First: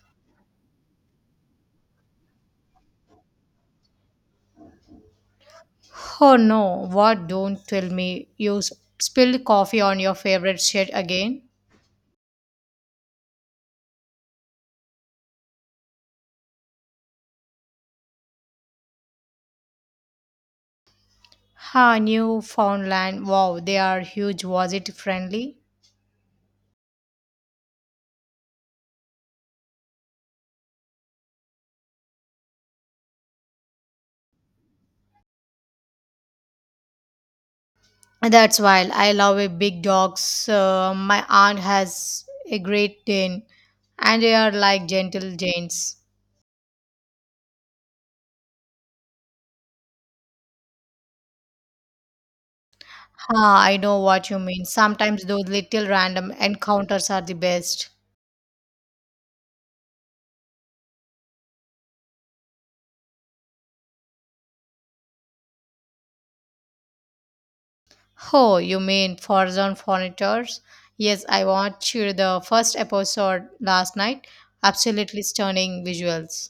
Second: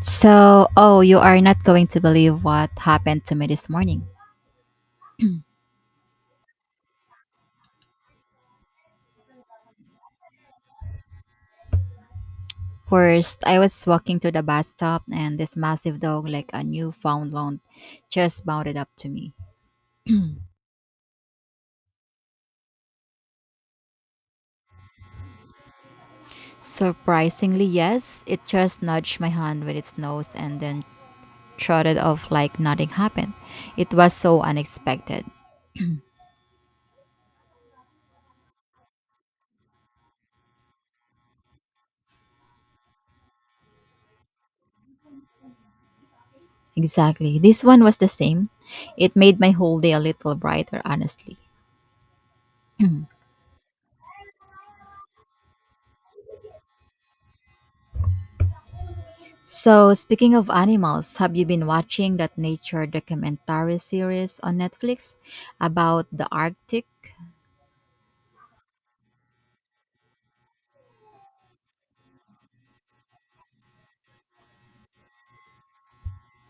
So, oh, you are not going to believe what happened to me this morning. Oh no, what? Don't tell me you spilled coffee on your favorite shirt again. First, I was walking to the bus stop and this massive dog, like a Newfoundland, just bounded up to me. Ha, Newfoundland. Wow, they are huge. Was it friendly? Surprisingly, yes, it just nudged my hand with its nose and then trotted off like nothing happened. It was so unexpected. That's wild. I love a big dogs. My aunt has a great Dane, and they are like gentle giants. Exactly. This one was the same. It made my whole day a little brighter, honestly. Ha, I know what you mean. Sometimes those little random encounters are the best. So, speaking of animals, have you been watching that nature documentary series on Netflix about the Arctic? Oh, you mean Forzon Fornitors? Yes, I watched the first episode last night. Absolutely stunning visuals.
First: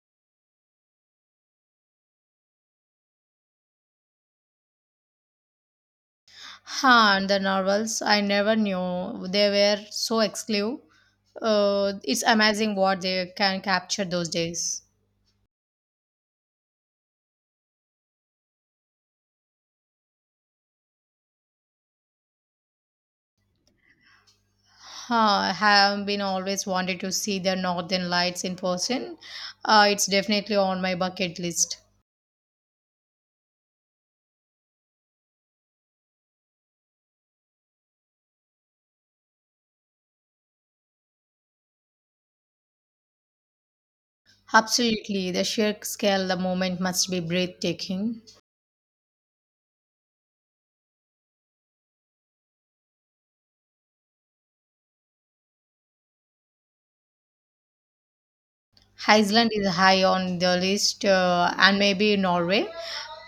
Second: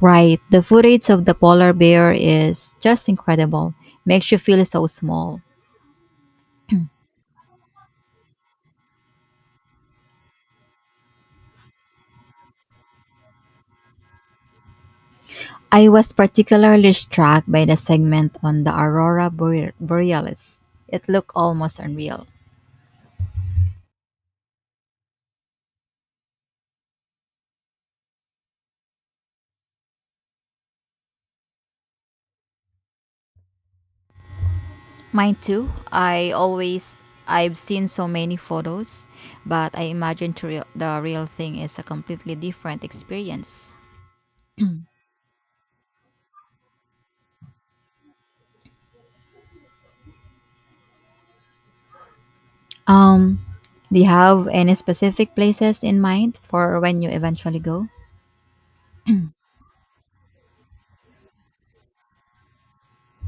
Right, the footage of the polar bear is just incredible. Makes you feel so small. Huh, and the novels, I never knew they were so exclusive. It's amazing what they can capture those days. I was particularly struck by the segment on the borealis. It looked almost unreal. Huh, I have been always wanted to see the Northern Lights in person. It's definitely on my bucket list. Mine too. I've seen so many photos, but I imagine to real, the real thing is a completely different experience. Absolutely, the sheer scale, the moment must be breathtaking. Um, do you have any specific places in mind for when you eventually go? Iceland is high on the list, and maybe Norway.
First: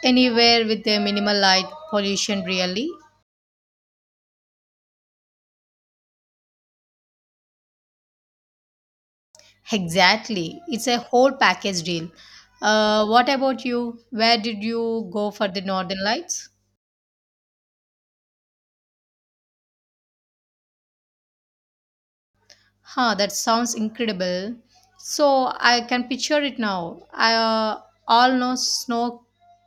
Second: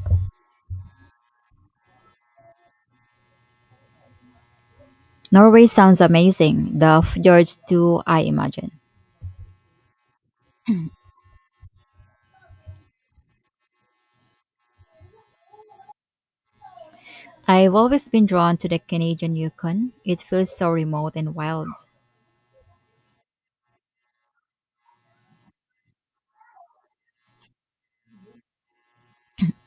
Anywhere with the minimal light pollution, really. Norway sounds amazing. The fjords too, I imagine. Exactly. It's a whole package deal. What about you? Where did you go for the Northern Lights? I've always been drawn to the Canadian Yukon. It feels so remote and wild. Huh, that sounds incredible. So I can picture it now. I All know snow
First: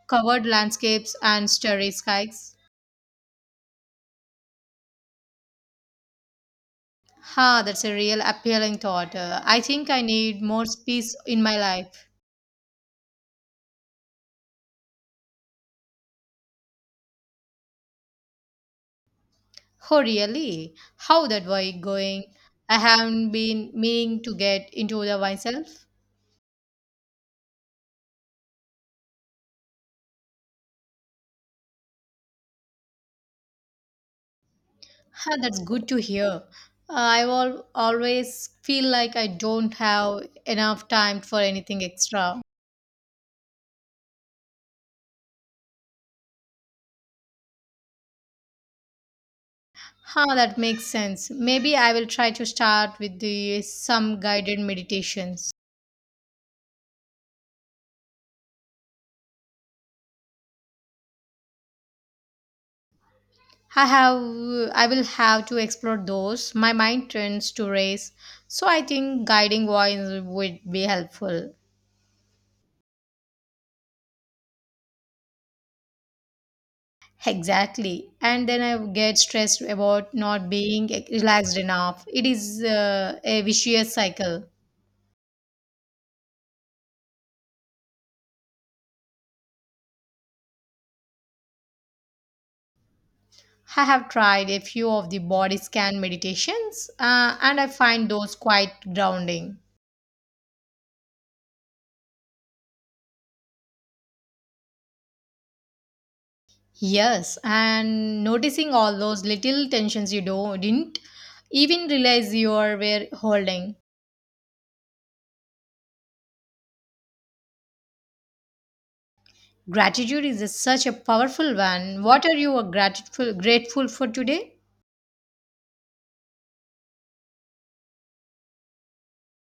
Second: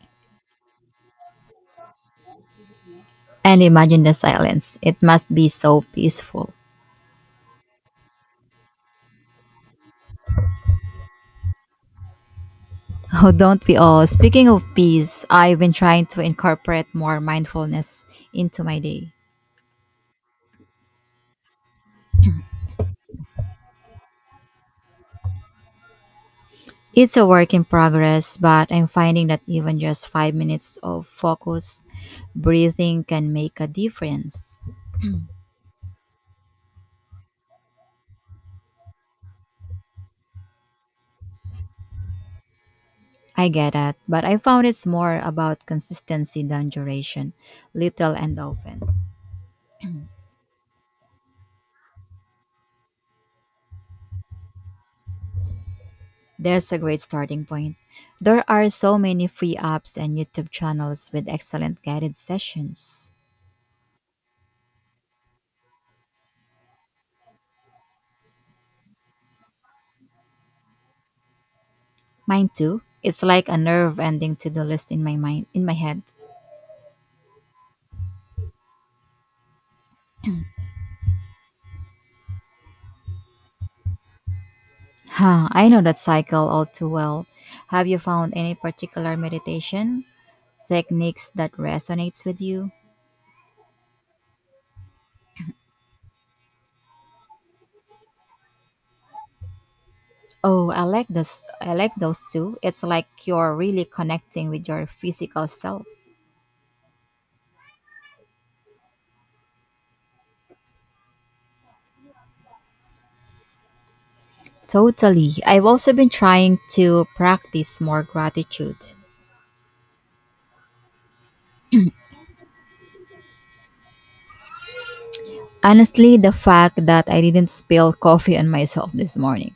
covered landscapes and starry skies. And imagine the silence. It must be so peaceful. Ha, that's a real appealing thought. I think I need more peace in my life. Oh, don't we all? Speaking of peace, I've been trying to incorporate more mindfulness into my day. Oh, really? How that wine going? I haven't been meaning to get into the myself. It's a work in progress, but I'm finding that even just 5 minutes of focus breathing can make a difference. Ah, that's good to hear. I always feel like I don't have enough time for anything extra. I get that, but I found it's more about consistency than duration, little and often. Ah, that makes sense. Maybe I will try to start with the some guided meditations. That's a great starting point. There are so many free apps and YouTube channels with excellent guided sessions. I have I will have to explore those. My mind tends to race, so I think guiding wines would be helpful. Mine too. It's like a nerve ending to the list in my head. Exactly. And then I get stressed about not being relaxed enough. It is a vicious cycle. Huh, I know that cycle all too well. Have you found any particular meditation techniques that resonates with you? I have tried a few of the body scan meditations and I find those quite grounding. Oh, I like those too. It's like you're really connecting with your physical self. Yes, and noticing all those little tensions didn't even realize you are were holding. Totally, I've also been trying to practice more gratitude. Gratitude is such a powerful one. What are you grateful for today? Honestly, the fact that I didn't spill coffee on myself this morning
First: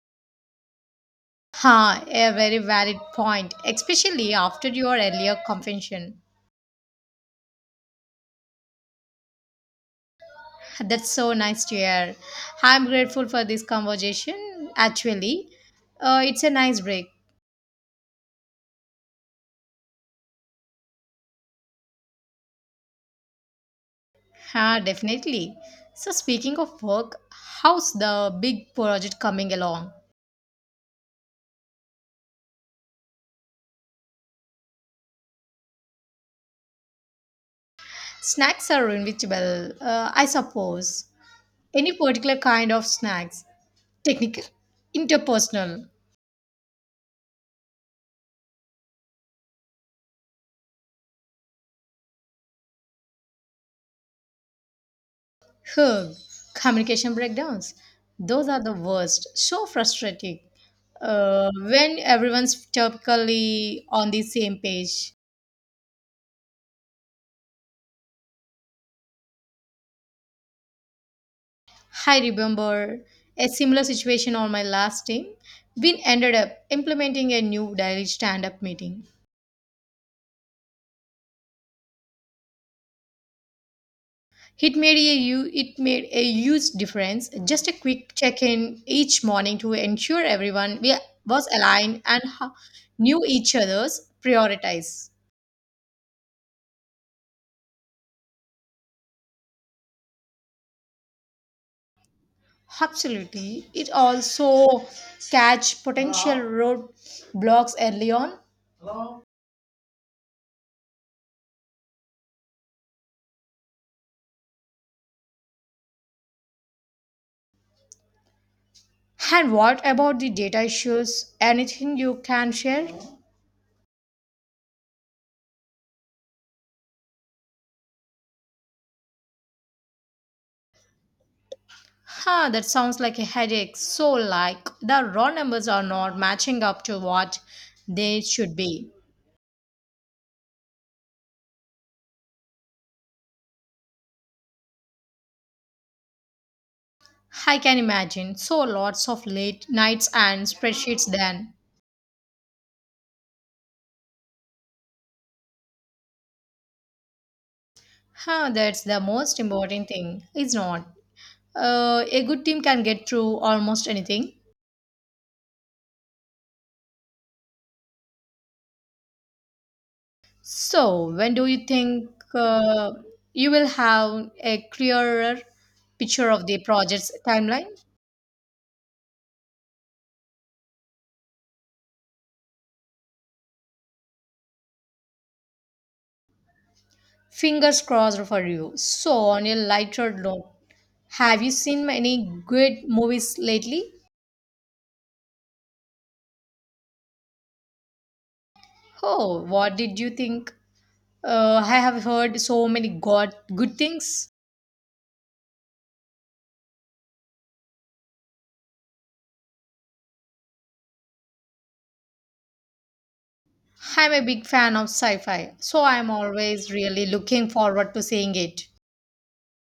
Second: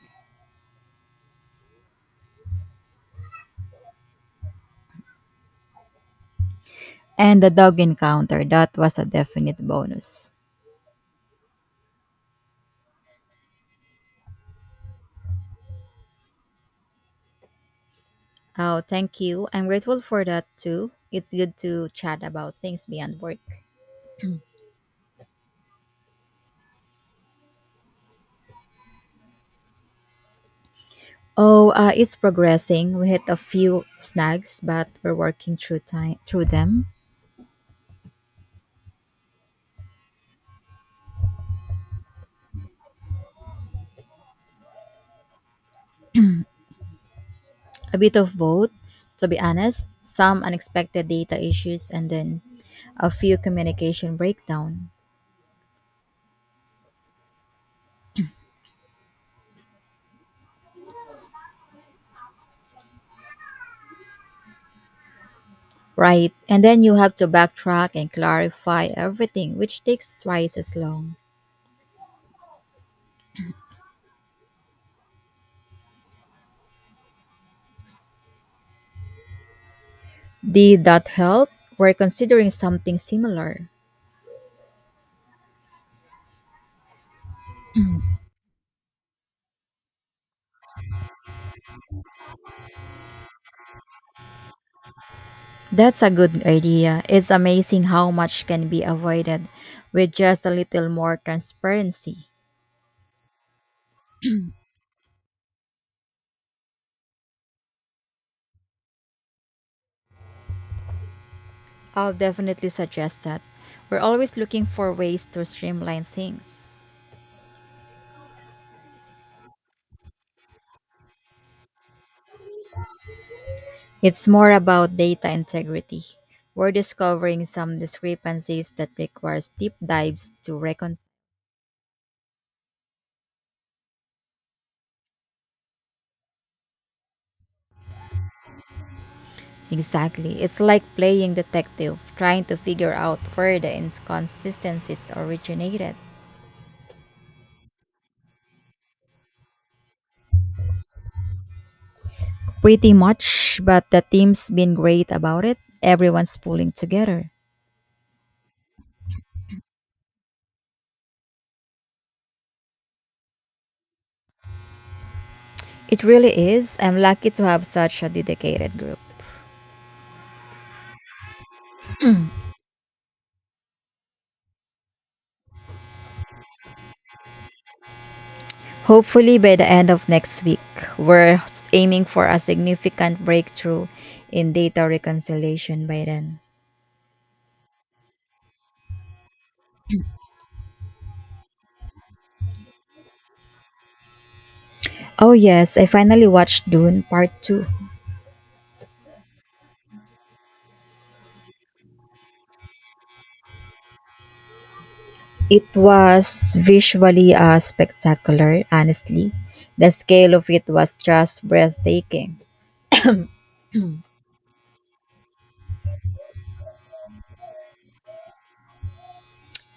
Ha, a very valid point, especially after your earlier confession. and the dog encounter, that was a definite bonus. That's so nice to hear. I'm grateful for this conversation. Actually, it's a nice break. Oh, thank you, I'm grateful for that too. It's good to chat about things beyond work. Ha, definitely. So, speaking of work, how's the big project coming along? Oh, it's progressing. We hit a few snags, but we're working through them. Snacks are inevitable, I suppose. Any particular kind of snacks? Technical, interpersonal. A bit of both, to be honest. Some unexpected data issues, and then a few communication breakdown. Ugh, communication breakdowns. Those are the worst. So frustrating. When everyone's typically on the same page. Right, and then you have to backtrack and clarify everything, which takes twice as long. I remember a similar situation on my last team. We ended up implementing a new daily stand-up meeting. Did that help? We're considering something similar. It made a huge difference. Just a quick check-in each morning to ensure everyone we was aligned and knew each other's priorities. That's a good idea. It's amazing how much can be avoided with just a little more transparency. Absolutely. It also catch potential roadblocks early on. I'll definitely suggest that. We're always looking for ways to streamline things. And what about the data issues? Anything you can share? It's more about data integrity. We're discovering some discrepancies that requires deep dives to reconcile. Huh, that sounds like a headache. So like the raw numbers are not matching up to what they should be. Exactly. It's like playing detective, trying to figure out where the inconsistencies originated. I can imagine. So lots of late nights and spreadsheets then. Pretty much, but the team's been great about it. Everyone's pulling together. Huh, that's the most important thing, is not. A good team can get through almost anything. It really is. I'm lucky to have such a dedicated group. So, when do you think uh, you will have a clearer picture of the project's timeline? Hopefully, by the end of next week, we're aiming for a significant breakthrough in data reconciliation by then. Fingers crossed for you. So, on a lighter note, have you seen many good movies lately? Oh, yes, I finally watched Dune Part 2. Oh, what did you think? I have heard so many god good things. It was visually spectacular, honestly. The scale of it was just breathtaking. I'm a big fan of sci-fi, so I'm always really looking forward to seeing it.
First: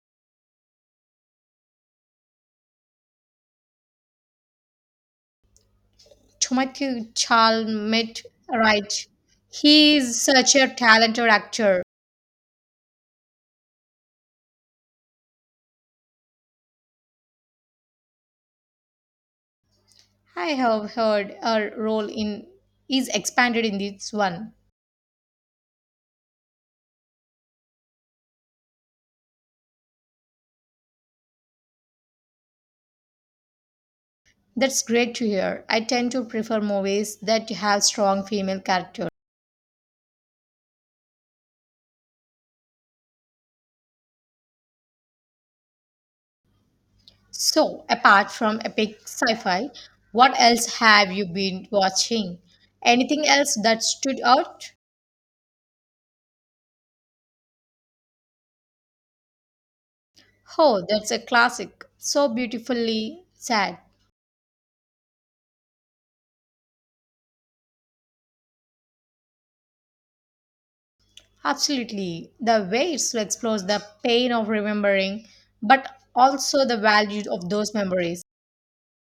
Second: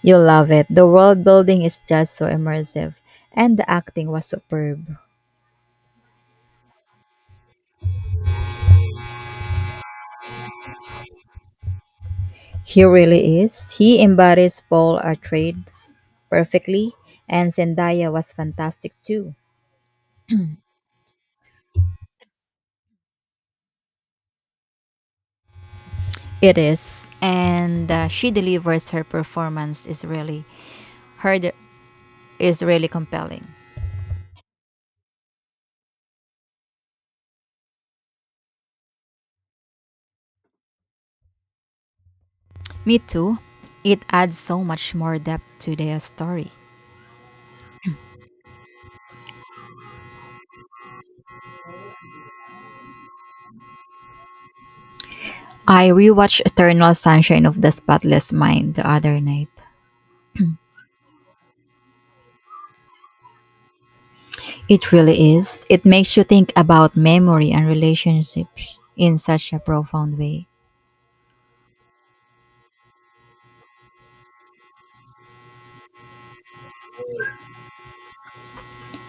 You'll love it. The world building is just so immersive, and the acting was superb. To my Chalmit right. He is such a talented actor. He really is. He embodies Paul Atreides perfectly, and Zendaya was fantastic too. I have heard her role in is expanded in this one. It is, and she delivers her performance is really her de- is really compelling. That's great to hear. I tend to prefer movies that have strong female characters. Me too. It adds so much more depth to the story. So, apart from epic sci-fi, what else have you been watching? Anything else that stood out? I rewatched Eternal Sunshine of the Spotless Mind the other night. Oh, that's a classic. So beautifully sad. It really is. It makes you think about memory and relationships in such a profound way. Absolutely. The way it explores the pain of remembering, but also the value of those memories.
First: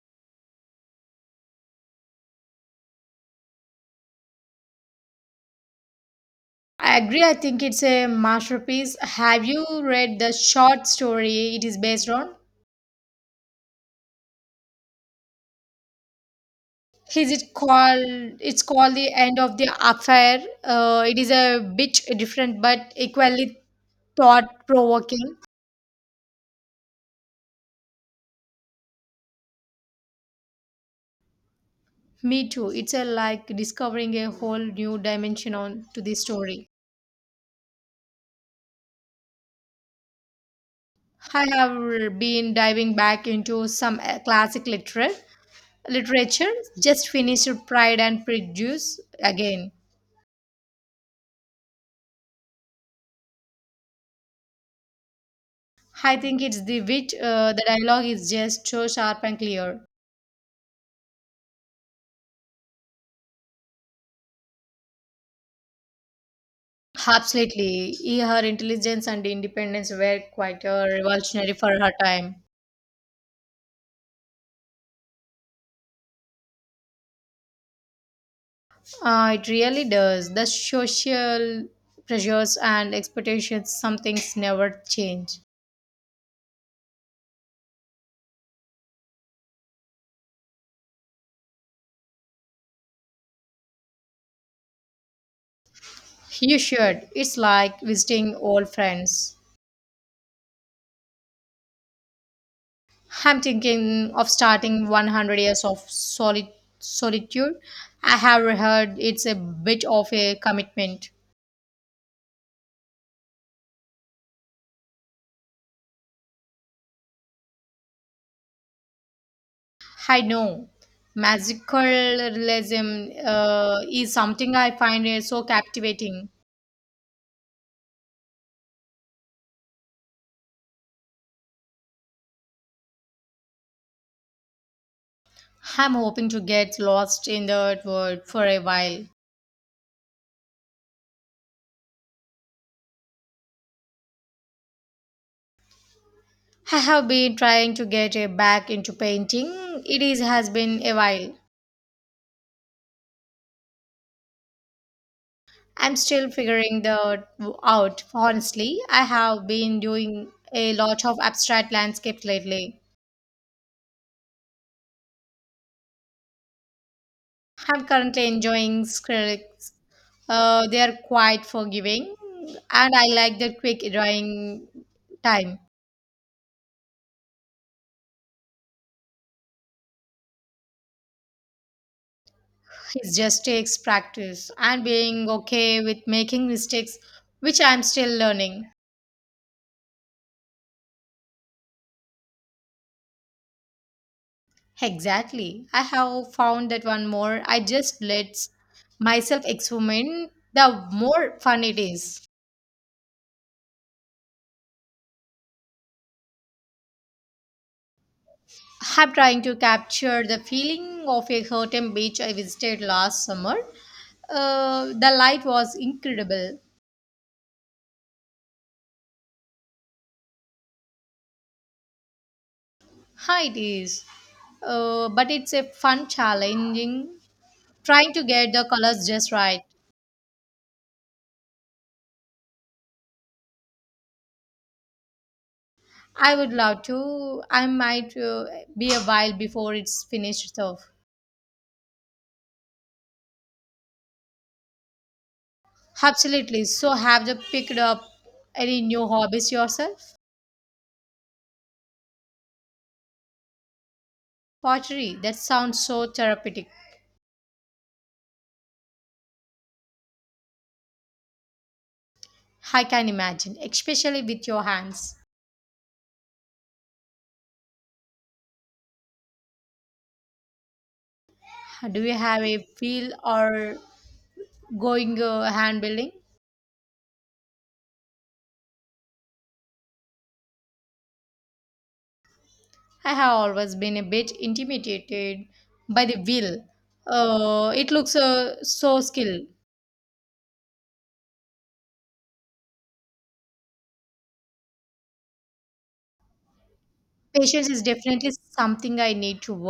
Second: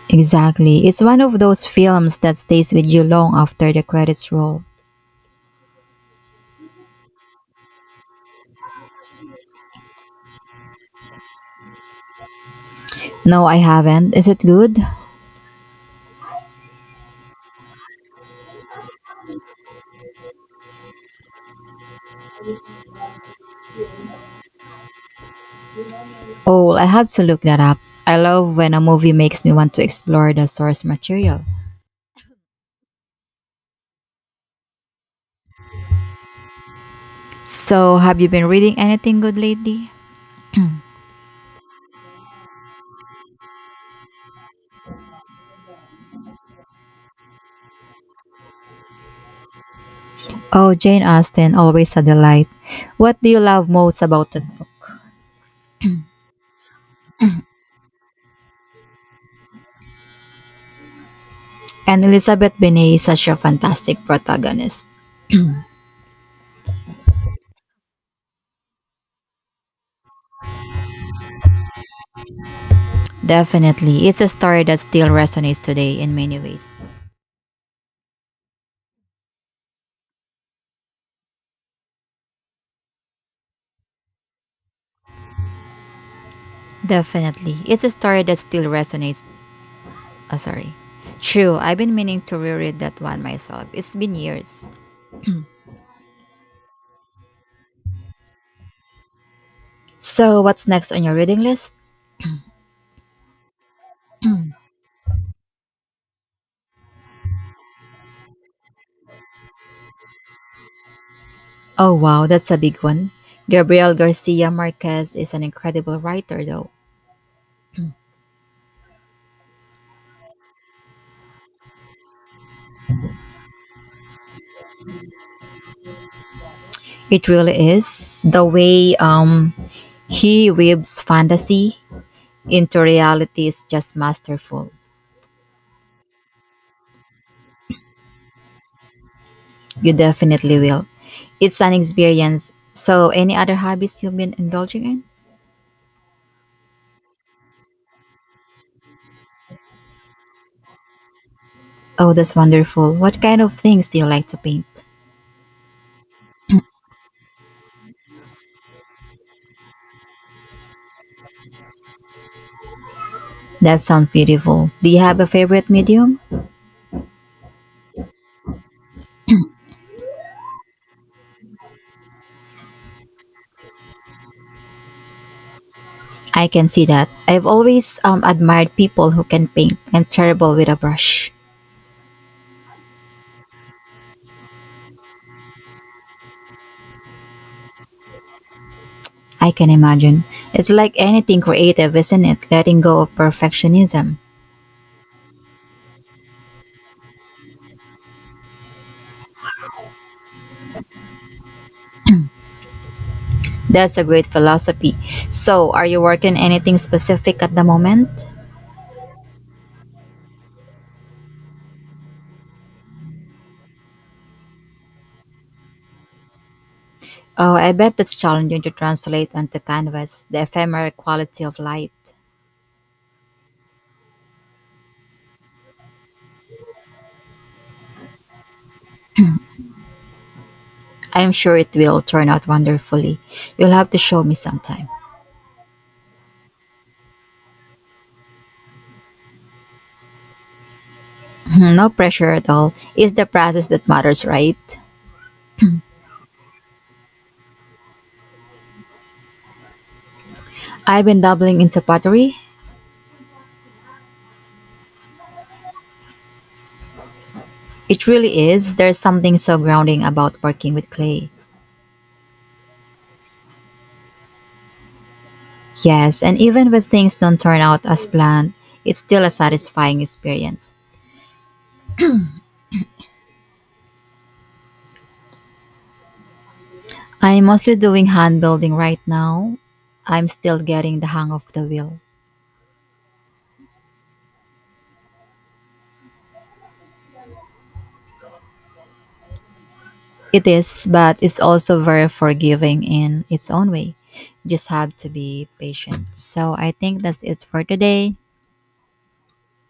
Exactly. It's one of those films that stays with you long after the credits roll. I agree. I think it's a masterpiece. Have you read the short story it is based on? No, I haven't. Is it good? Is it called? It's called the end of the affair. It is a bit different, but equally thought-provoking. Oh, I'll have to look that up. I love when a movie makes me want to explore the source material. Me too. It's a like discovering a whole new dimension on to the story. So, have you been reading anything good lately? I have been diving back into some classic literary literature. Just finished Pride and Prejudice again. Oh, Jane Austen, always a delight. What do you love most about that book? I think it's the wit. The dialogue is just so sharp and clear. And Elizabeth Bennet is such a fantastic protagonist. Absolutely, her intelligence and independence were quite revolutionary for her time. Definitely, it's a story that still resonates today in many ways. It really does. The social pressures and expectations, some things never change. Definitely, it's a story that still resonates. Oh, sorry. True, I've been meaning to reread that one myself. It's been years. You should. It's like visiting old friends. So, what's next on your reading list? I'm thinking of starting 100 Years of Solitude. I have heard it's a bit of a commitment. Oh, wow, that's a big one. Gabriel Garcia Marquez is an incredible writer, though. I know. Magical realism is something I find so captivating. It really is. The way he weaves fantasy into reality is just masterful. I'm hoping to get lost in the world for a while. You definitely will. It's an experience. So, any other hobbies you've been indulging in? I have been trying to get back into painting. Has been a while. Oh, that's wonderful. What kind of things do you like to paint? I'm still figuring the out. Honestly, I have been doing a lot of abstract landscapes lately. That sounds beautiful. Do you have a favorite medium? I'm currently enjoying acrylics. They are quite forgiving, and I like the quick drying time. I can see that. I've always admired people who can paint. I'm terrible with a brush. It just takes practice and being okay with making mistakes, which I'm still learning. I can imagine. It's like anything creative, isn't it? Letting go of perfectionism. Exactly. I have found that one more. I just let myself experiment, the more fun it is. That's a great philosophy. So, are you working anything specific at the moment? I'm trying to capture the feeling of a certain beach I visited last summer. The light was incredible. Oh, I bet that's challenging to translate onto canvas, the ephemeral quality of light. Hi, it is. But it's a fun challenging trying to get the colors just right. I'm sure it will turn out wonderfully. You'll have to show me sometime. I would love to. I might be a while before it's finished though. No pressure at all. It's the process that matters, right? Absolutely. So have you picked up any new hobbies yourself? I've been dabbling into pottery. Pottery. That sounds so therapeutic. It really is. There's something so grounding about working with clay. I can imagine, especially with your hands. Yes, and even when things don't turn out as planned, it's still a satisfying experience. Do you have a feel or going hand building? I'm mostly doing hand building right now. I'm still getting the hang of the wheel. I have always been a bit intimidated by the wheel. It looks so skilled. It is, but it's also very forgiving in its own way. Just have to be patient. So I think that's it for Patience is today. definitely something I need to work.